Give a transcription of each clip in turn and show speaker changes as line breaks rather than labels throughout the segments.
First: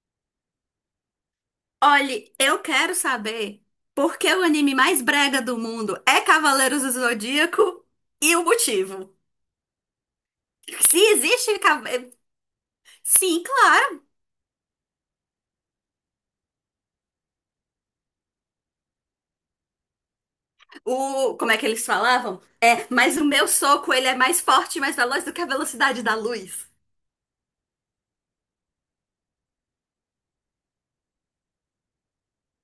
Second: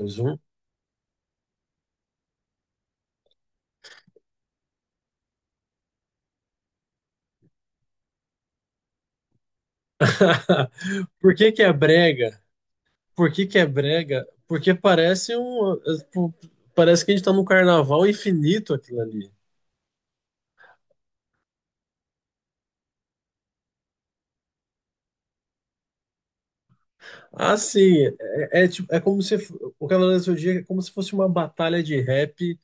Mais um.
Olhe, eu quero saber por que o anime mais brega do mundo é Cavaleiros do Zodíaco e o motivo. Se
Por que
existe.
que é brega? Por
Sim,
que que é
claro.
brega? Porque parece um, tipo, parece que a gente tá num carnaval infinito aquilo ali.
O, como é que eles falavam? É, mas o meu soco ele é mais forte e mais veloz do que a velocidade da luz.
Assim, é como se o Cavaleiro do Zodíaco é como se fosse uma batalha de rap,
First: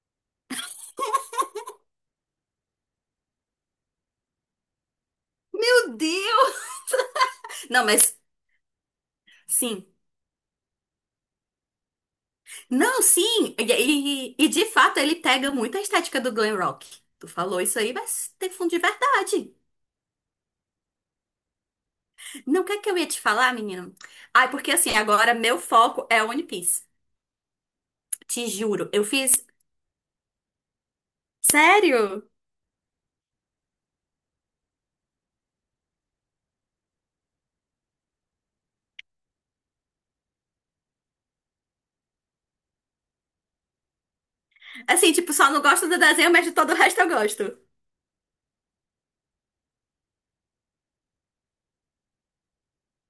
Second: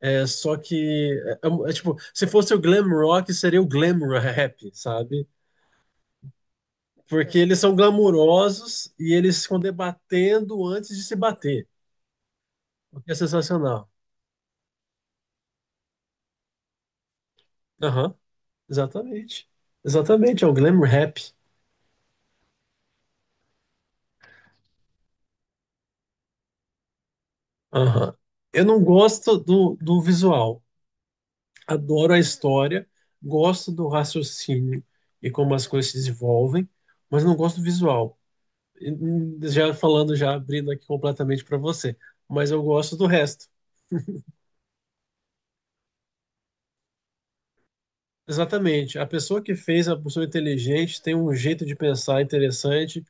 é só que se fosse o glam rock, seria o glam rap, sabe?
Meu Deus!
Porque eles são
Não, mas
glamurosos e eles ficam
sim.
debatendo antes de se bater, o
Não,
que é
sim. E,
sensacional.
de fato ele pega muito a estética do glam rock. Tu falou isso aí,
Aham,
mas tem fundo de
exatamente.
verdade.
Exatamente, é o glam rap.
Não, o que é que eu ia te falar, menino? Ai, porque assim, agora meu foco é One Piece.
Aham.
Te
Eu não
juro, eu fiz.
gosto do visual. Adoro a
Sério?
história, gosto do raciocínio e como as coisas se desenvolvem, mas não gosto do visual. E, já falando, já abrindo aqui completamente para você, mas eu gosto do resto.
Assim, tipo, só não gosto do desenho, mas de todo o resto eu gosto.
Exatamente. A pessoa que fez a pessoa inteligente tem um jeito de pensar interessante,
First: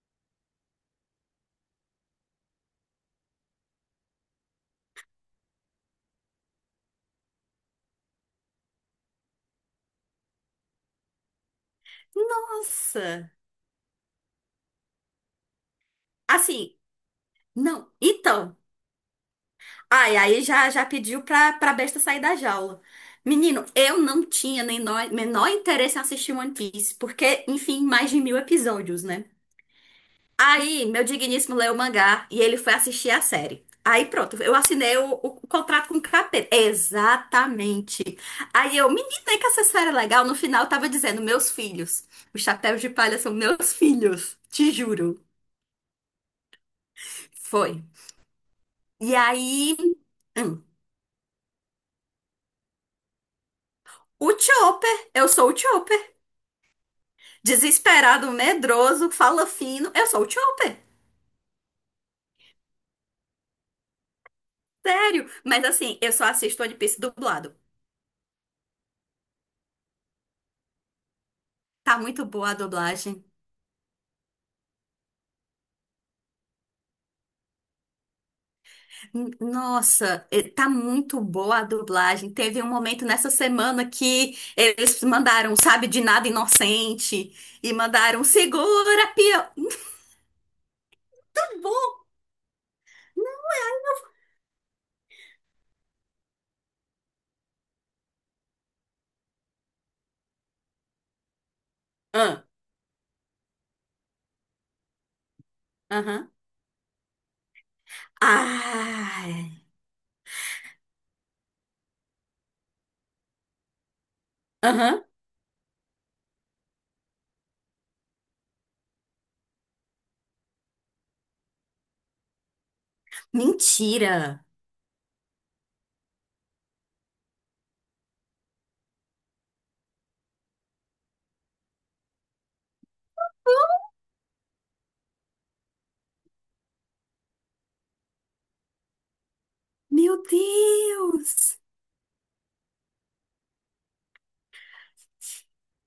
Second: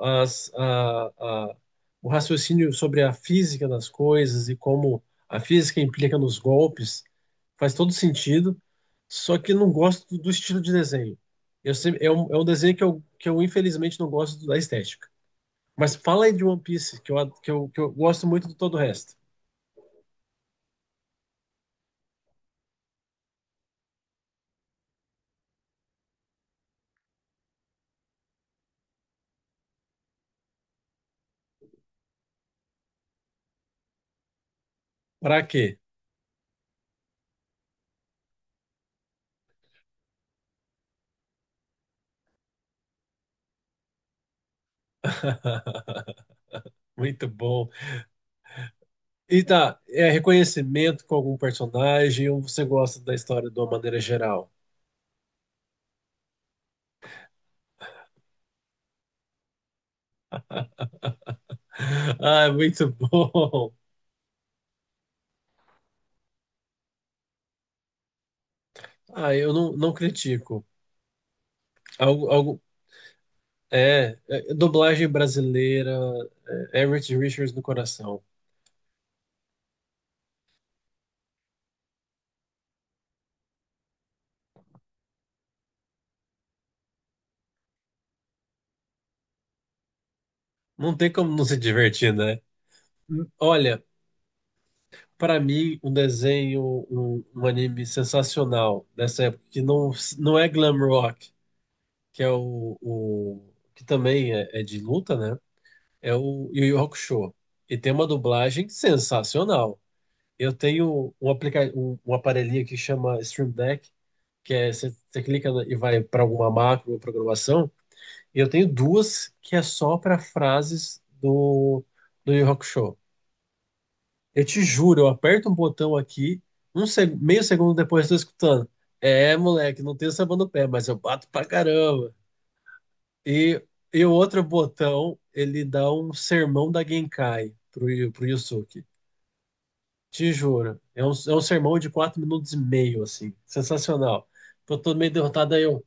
as- a- a- o raciocínio sobre a física das coisas e como a física implica nos golpes faz todo sentido, só que não gosto do estilo de desenho. É um desenho que eu, que
Nossa!
eu infelizmente não gosto da estética. Mas fala aí de One
Assim,
Piece, que eu, ad- que eu
não.
gosto muito de
Então.
todo o resto.
Ai, aí já, já pediu pra, pra besta sair da jaula. Menino, eu não tinha nem menor interesse em assistir One Piece, porque, enfim, mais de 1.000 episódios, né? Aí, meu digníssimo leu o mangá e ele foi assistir a série. Aí pronto, eu assinei o
Pra quê?
contrato com o capeta. Exatamente. Aí eu, menina, é que essa série é legal. No final eu tava dizendo, meus filhos. Os chapéus de palha são meus filhos. Te juro.
Muito bom.
Foi. E
E
aí,
tá, é
hum,
reconhecimento com algum personagem ou você gosta da história de uma maneira
o
geral?
Chopper. Eu sou o Chopper. Desesperado, medroso, fala fino. Eu sou o Chopper.
Ah, muito bom.
Sério. Mas assim, eu só assisto One Piece dublado.
Ah, eu não critico.
Tá muito
Algo,
boa a
algo,
dublagem.
dublagem brasileira, é, Everett Richards no coração.
Nossa, tá muito boa a dublagem. Teve um momento nessa semana que eles mandaram, sabe, de nada inocente e mandaram segura, pia.
Não tem como não se
Muito bom.
divertir, né? Olha, pra mim, um desenho, um anime sensacional dessa época, que não, não é glam rock, que é
Ah,
o que também é, é de luta, né? É
aham.
o Yu Yu Hakusho. E tem uma dublagem
Ai,
sensacional. Eu tenho um, aplica um, um aparelhinho que chama Stream Deck, que é você
aham.
você clica na- e vai para alguma macro ou programação. E eu tenho duas que é só para frases do Yu Yu Hakusho.
Mentira.
Eu te juro, eu aperto um botão aqui, um seg- meio segundo depois eu estou escutando. É, moleque, não tenho sabão no pé, mas eu bato pra caramba. E, e o outro botão, ele dá um sermão da Genkai pro Yusuke.
Meu
Te juro. É um
Deus.
sermão de 4 minutos e meio, assim. Sensacional. Tô todo meio derrotado, aí eu...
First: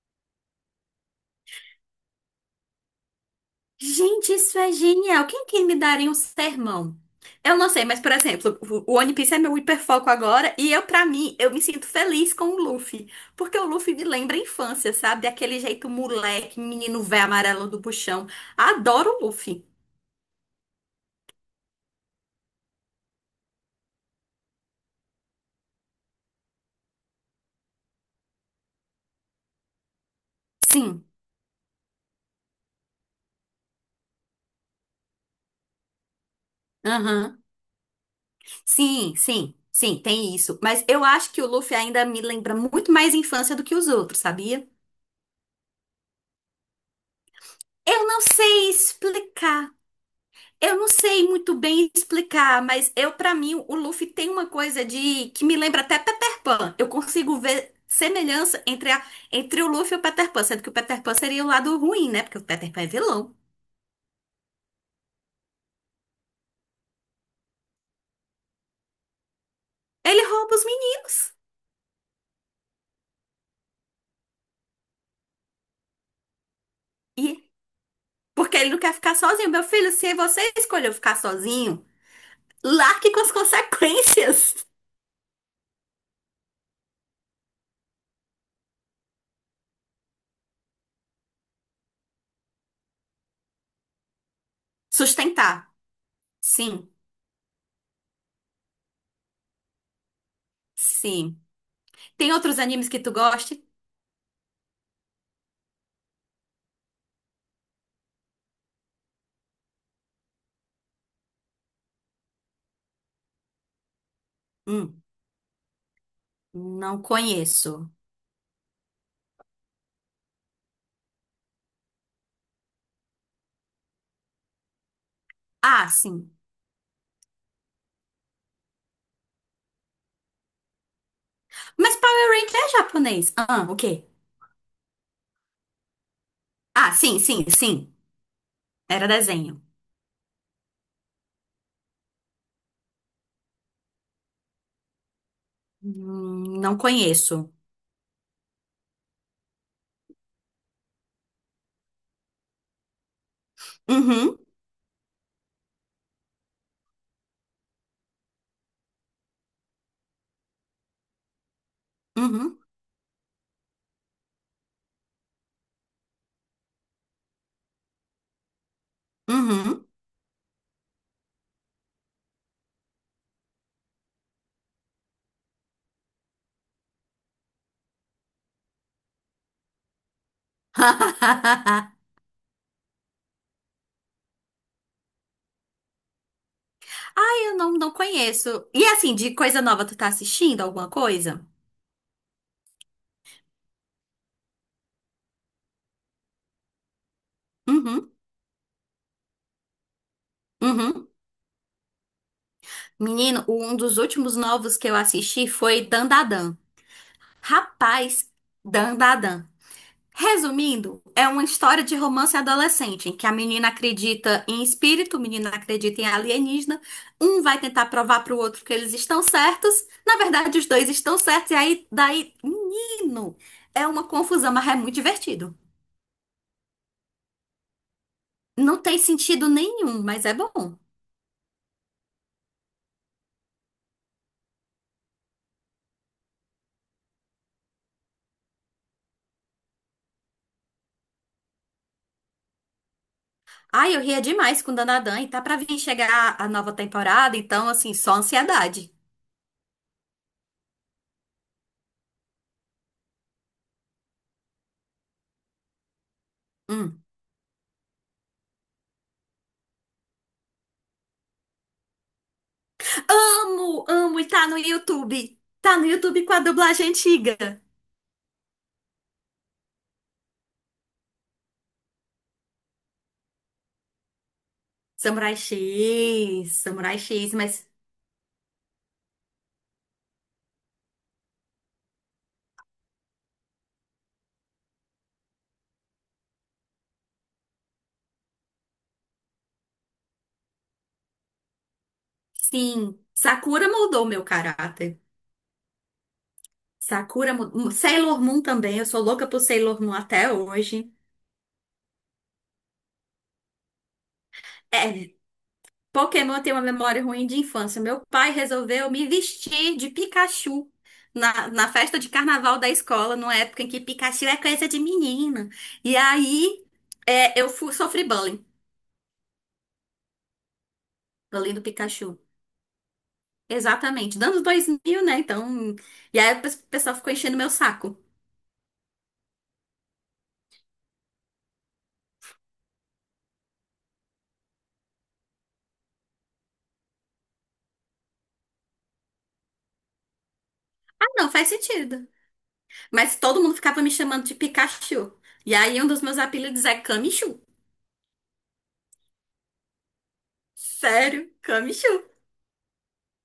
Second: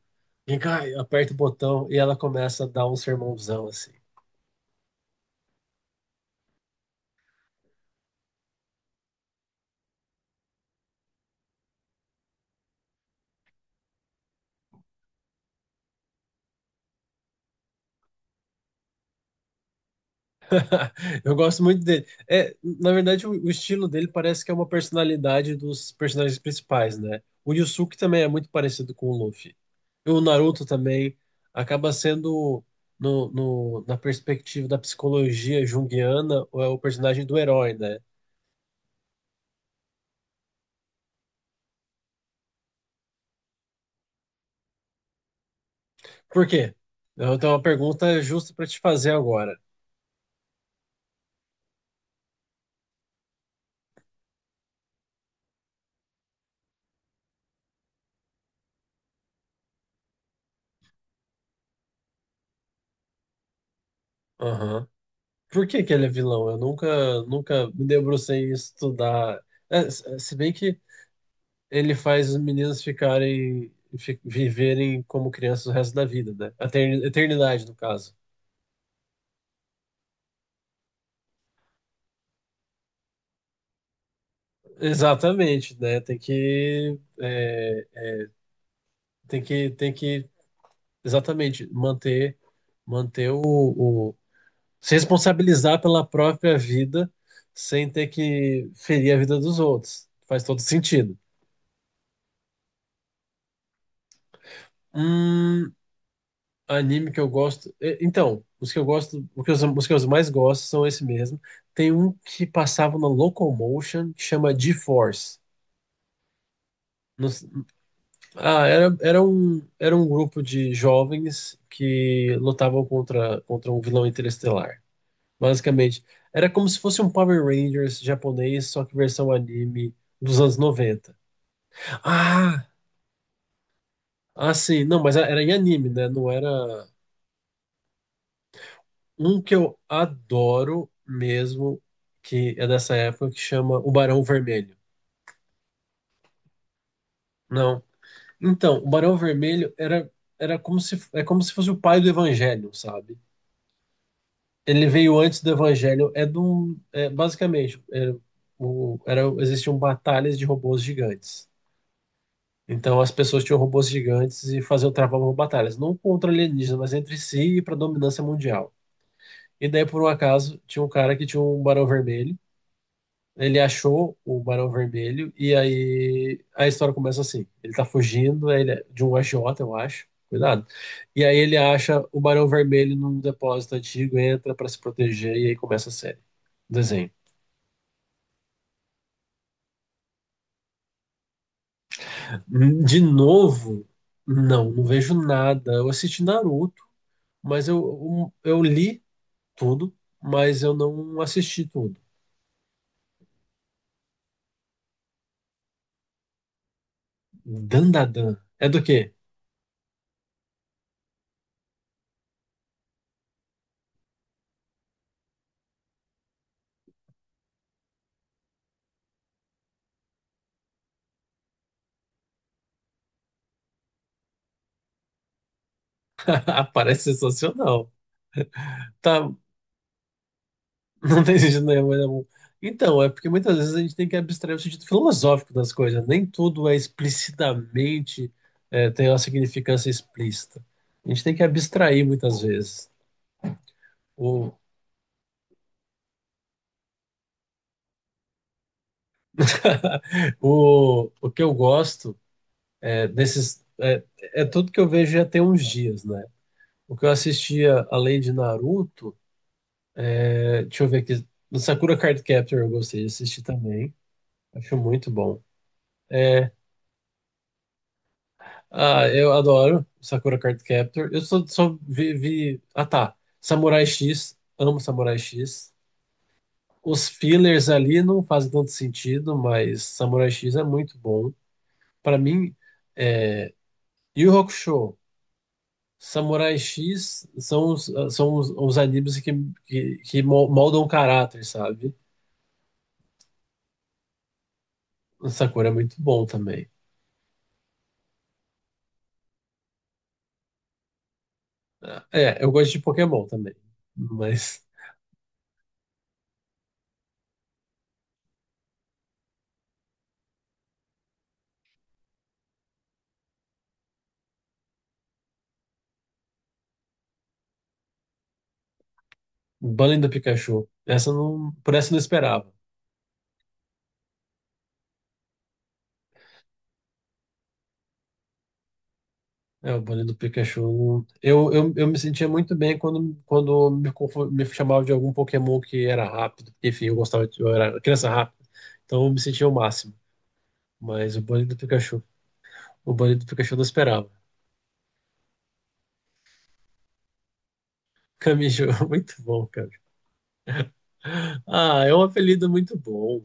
Genkai, aperta o botão e ela começa a dar um sermãozão, assim.
Gente, isso é genial. Quem que me daria um sermão? Eu não sei, mas, por exemplo, o One Piece é meu hiperfoco agora e eu, pra mim, eu me sinto feliz com o Luffy. Porque o Luffy me lembra a infância, sabe? Daquele jeito moleque, menino véio amarelo do buchão. Adoro o Luffy.
Eu gosto muito dele. É, na verdade, o estilo dele parece que é uma personalidade dos personagens principais, né? O Yusuke também é muito parecido com o Luffy. E o Naruto
Sim,
também acaba sendo, na perspectiva da psicologia junguiana, é o personagem do
aham.
herói, né?
Sim, sim, sim, tem isso. Mas eu acho que o Luffy ainda me lembra muito mais infância do que os outros, sabia?
Por quê? Eu tenho uma
Eu
pergunta
não
justa para
sei
te fazer agora.
explicar. Eu não sei muito bem explicar, mas eu, pra mim, o Luffy tem uma coisa de que me lembra até Peter Pan. Eu consigo ver semelhança entre, entre o Luffy e o Peter Pan, sendo que o Peter Pan seria o lado ruim, né? Porque o Peter Pan é vilão.
Aham. Por que que ele é vilão? Eu nunca me debrucei em estudar. É, se
Ele
se bem
rouba os
que
meninos.
ele faz os meninos ficarem viverem como crianças o resto da vida, né?
E
Eternidade, no caso.
porque ele não quer ficar sozinho. Meu filho, se você escolheu ficar sozinho, largue com as consequências.
Exatamente, né? Tem que é, tem que exatamente manter se
Sustentar.
responsabilizar pela própria
Sim,
vida sem ter que ferir a vida dos outros. Faz todo sentido.
sim. Tem outros animes que tu goste?
Hum, Anime que eu gosto. Então, os que eu mais gosto são esse mesmo. Tem um que passava na Locomotion que chama
Hum,
G-Force.
não
Não s-
conheço.
ah, era um grupo de jovens que lutavam contra um vilão interestelar.
Ah,
Basicamente,
sim.
era como se fosse um Power Rangers japonês, só que versão anime dos anos 90.
Mas Power Ranger
Ah,
é japonês. Ah, o quê?
ah, sim. Não, mas era em anime, né? Não era.
Ah, sim, sim, sim. Era
Um que
desenho.
eu adoro mesmo, que é dessa época, que chama O Barão Vermelho.
Não conheço.
Não. Então, o Barão Vermelho era, era como se, é como se fosse o pai do Evangelho, sabe?
Uhum,
Ele veio antes do Evangelho, basicamente, existiam batalhas de robôs gigantes.
uhum,
Então as pessoas tinham robôs gigantes e faziam travavam batalhas, não contra alienígenas, mas entre si e para dominância mundial. E daí,
uhum.
por um acaso, tinha um cara que tinha um Barão Vermelho. Ele achou o Barão Vermelho e aí a história começa assim. Ele tá fugindo é de um agiota, eu acho. Cuidado. E aí ele acha o Barão Vermelho num depósito antigo, entra pra se proteger e aí começa a série. Desenho.
Ai, eu não, não conheço. E assim, de coisa nova, tu tá assistindo alguma coisa?
De novo, não vejo nada. Eu assisti Naruto,
Uhum,
eu li tudo, mas eu
uhum.
não assisti tudo.
Menino, um dos últimos novos que eu assisti foi Dandadan. Rapaz,
Dandadan. É do quê?
Dandadan. Resumindo, é uma história de romance adolescente, em que a menina acredita em espírito, o menino acredita em alienígena, um vai tentar provar pro outro que eles estão certos, na verdade os dois estão certos, e aí daí, menino, é uma confusão, mas é muito divertido.
Parece sensacional.
Não tem
Tá,
sentido nenhum, mas é bom.
não tem sentido nenhum, mas é bom. Então, é porque muitas vezes a gente tem que abstrair o sentido filosófico das coisas. Nem tudo é explicitamente, é, tem uma significância explícita. A gente tem que abstrair muitas vezes.
Ai, eu ria
O,
demais com Danadan, e tá pra vir chegar a nova temporada, então assim, só ansiedade.
o que eu gosto é desses. É, é tudo que eu vejo já tem uns dias, né? O
Hum.
que eu assistia, além de Naruto, é, deixa eu ver aqui. No Sakura Card Captor eu gostei de assistir
Amo,
também.
amo, e tá no
Acho muito
YouTube.
bom.
Tá no YouTube com a dublagem antiga.
Ah, eu adoro Sakura Card Captor. Eu só vi, vi- ah, tá. Samurai X. Amo Samurai
Samurai
X.
X, Samurai
Os
X, mas
fillers ali não fazem tanto sentido, mas Samurai X é muito bom. Pra mim, Yu Yu Hakusho, Samurai X são os animes que moldam o caráter, sabe?
sim, Sakura moldou meu caráter.
Sakura é muito bom também.
Sakura, Sailor Moon também, eu sou louca por Sailor Moon até hoje.
Ah, é, eu gosto de Pokémon também, mas
É, Pokémon tem uma memória ruim de infância. Meu pai resolveu me vestir de Pikachu na, na festa de carnaval da escola, numa época em que Pikachu é coisa de menina. E aí, é, eu sofri bullying,
Banning do Pikachu, essa eu não,
bullying do
por essa eu não
Pikachu.
esperava.
Exatamente, dando 2000, né? Então, e aí o pessoal ficou enchendo meu saco.
É, o Bonnie do Pikachu. Eu me sentia muito bem quando me, confo- me chamava de algum Pokémon que era rápido. Enfim, eu gostava de, eu era criança rápida. Então eu me sentia o máximo. Mas o
Não
Bonnie
faz
do Pikachu.
sentido.
O Bonnie
Mas
do
todo
Pikachu
mundo
eu não
ficava me
esperava.
chamando de Pikachu. E aí um dos meus apelidos é Camichu.
Camijo, muito bom, cara.
Sério,
Ah, é um
Camichu.
apelido muito bom.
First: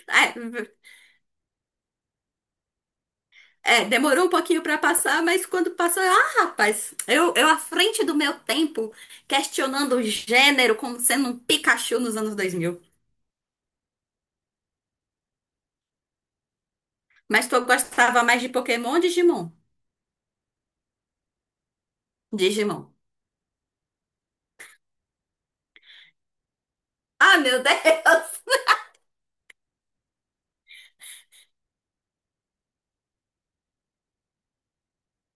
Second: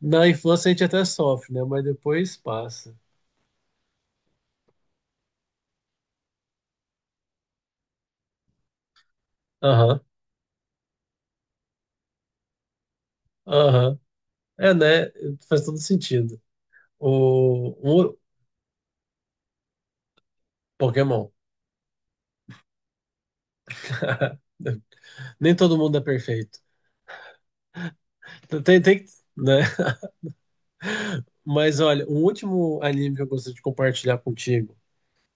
Na
É,
infância a gente até sofre, né? Mas depois passa.
é, demorou um pouquinho pra passar, mas quando passou, eu, ah, rapaz, eu à frente do meu tempo, questionando
Aham,
o gênero como sendo um Pikachu nos anos 2000.
aham. É, né? Faz todo sentido.
Mas tu
O, o
gostava mais de Pokémon ou Digimon?
Pokémon.
Digimon.
Nem todo mundo é perfeito.
Ah, meu Deus!
Tem, tem, né? Mas olha, o último anime que eu gostaria de compartilhar contigo,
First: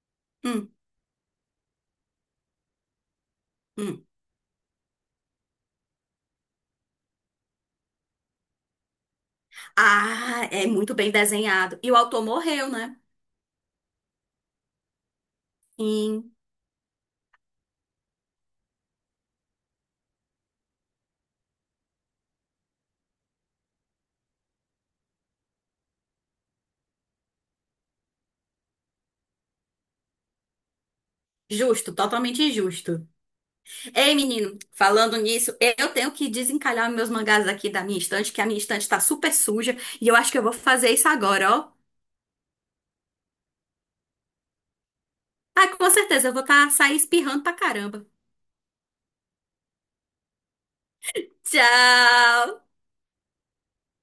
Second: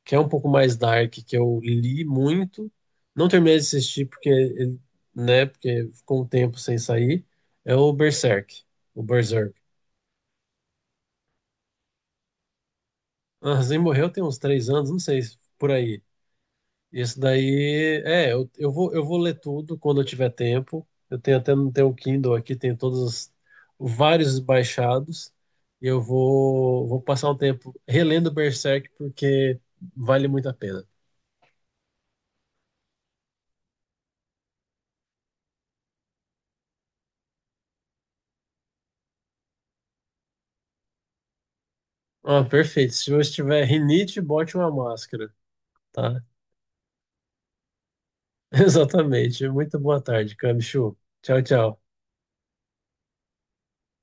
que é um pouco
Hum,
mais dark, que eu li muito, não terminei de
hum.
assistir porque, ele- né, porque ficou um tempo sem sair, é o Berserk, o Berserk.
Ah, é muito bem desenhado. E o autor morreu, né?
Ah, Zen morreu tem uns 3 anos, não sei, por aí.
Injusto,
Isso daí, é, eu vou ler tudo quando eu tiver tempo. Eu tenho até no teu Kindle aqui, tem todos os- vários baixados. Vou passar um tempo relendo Berserk porque vale muito a pena.
totalmente injusto. Ei, menino, falando nisso, eu tenho que desencalhar meus mangás aqui da minha estante, que a minha estante tá super suja, e eu acho que eu vou fazer isso agora, ó.
Ah, perfeito. Se você tiver rinite, bote uma máscara,
Ah, com
tá?
certeza, eu vou tá, sair espirrando pra caramba.
Exatamente. Muito boa tarde, Camichu. Tchau, tchau.
Tchau!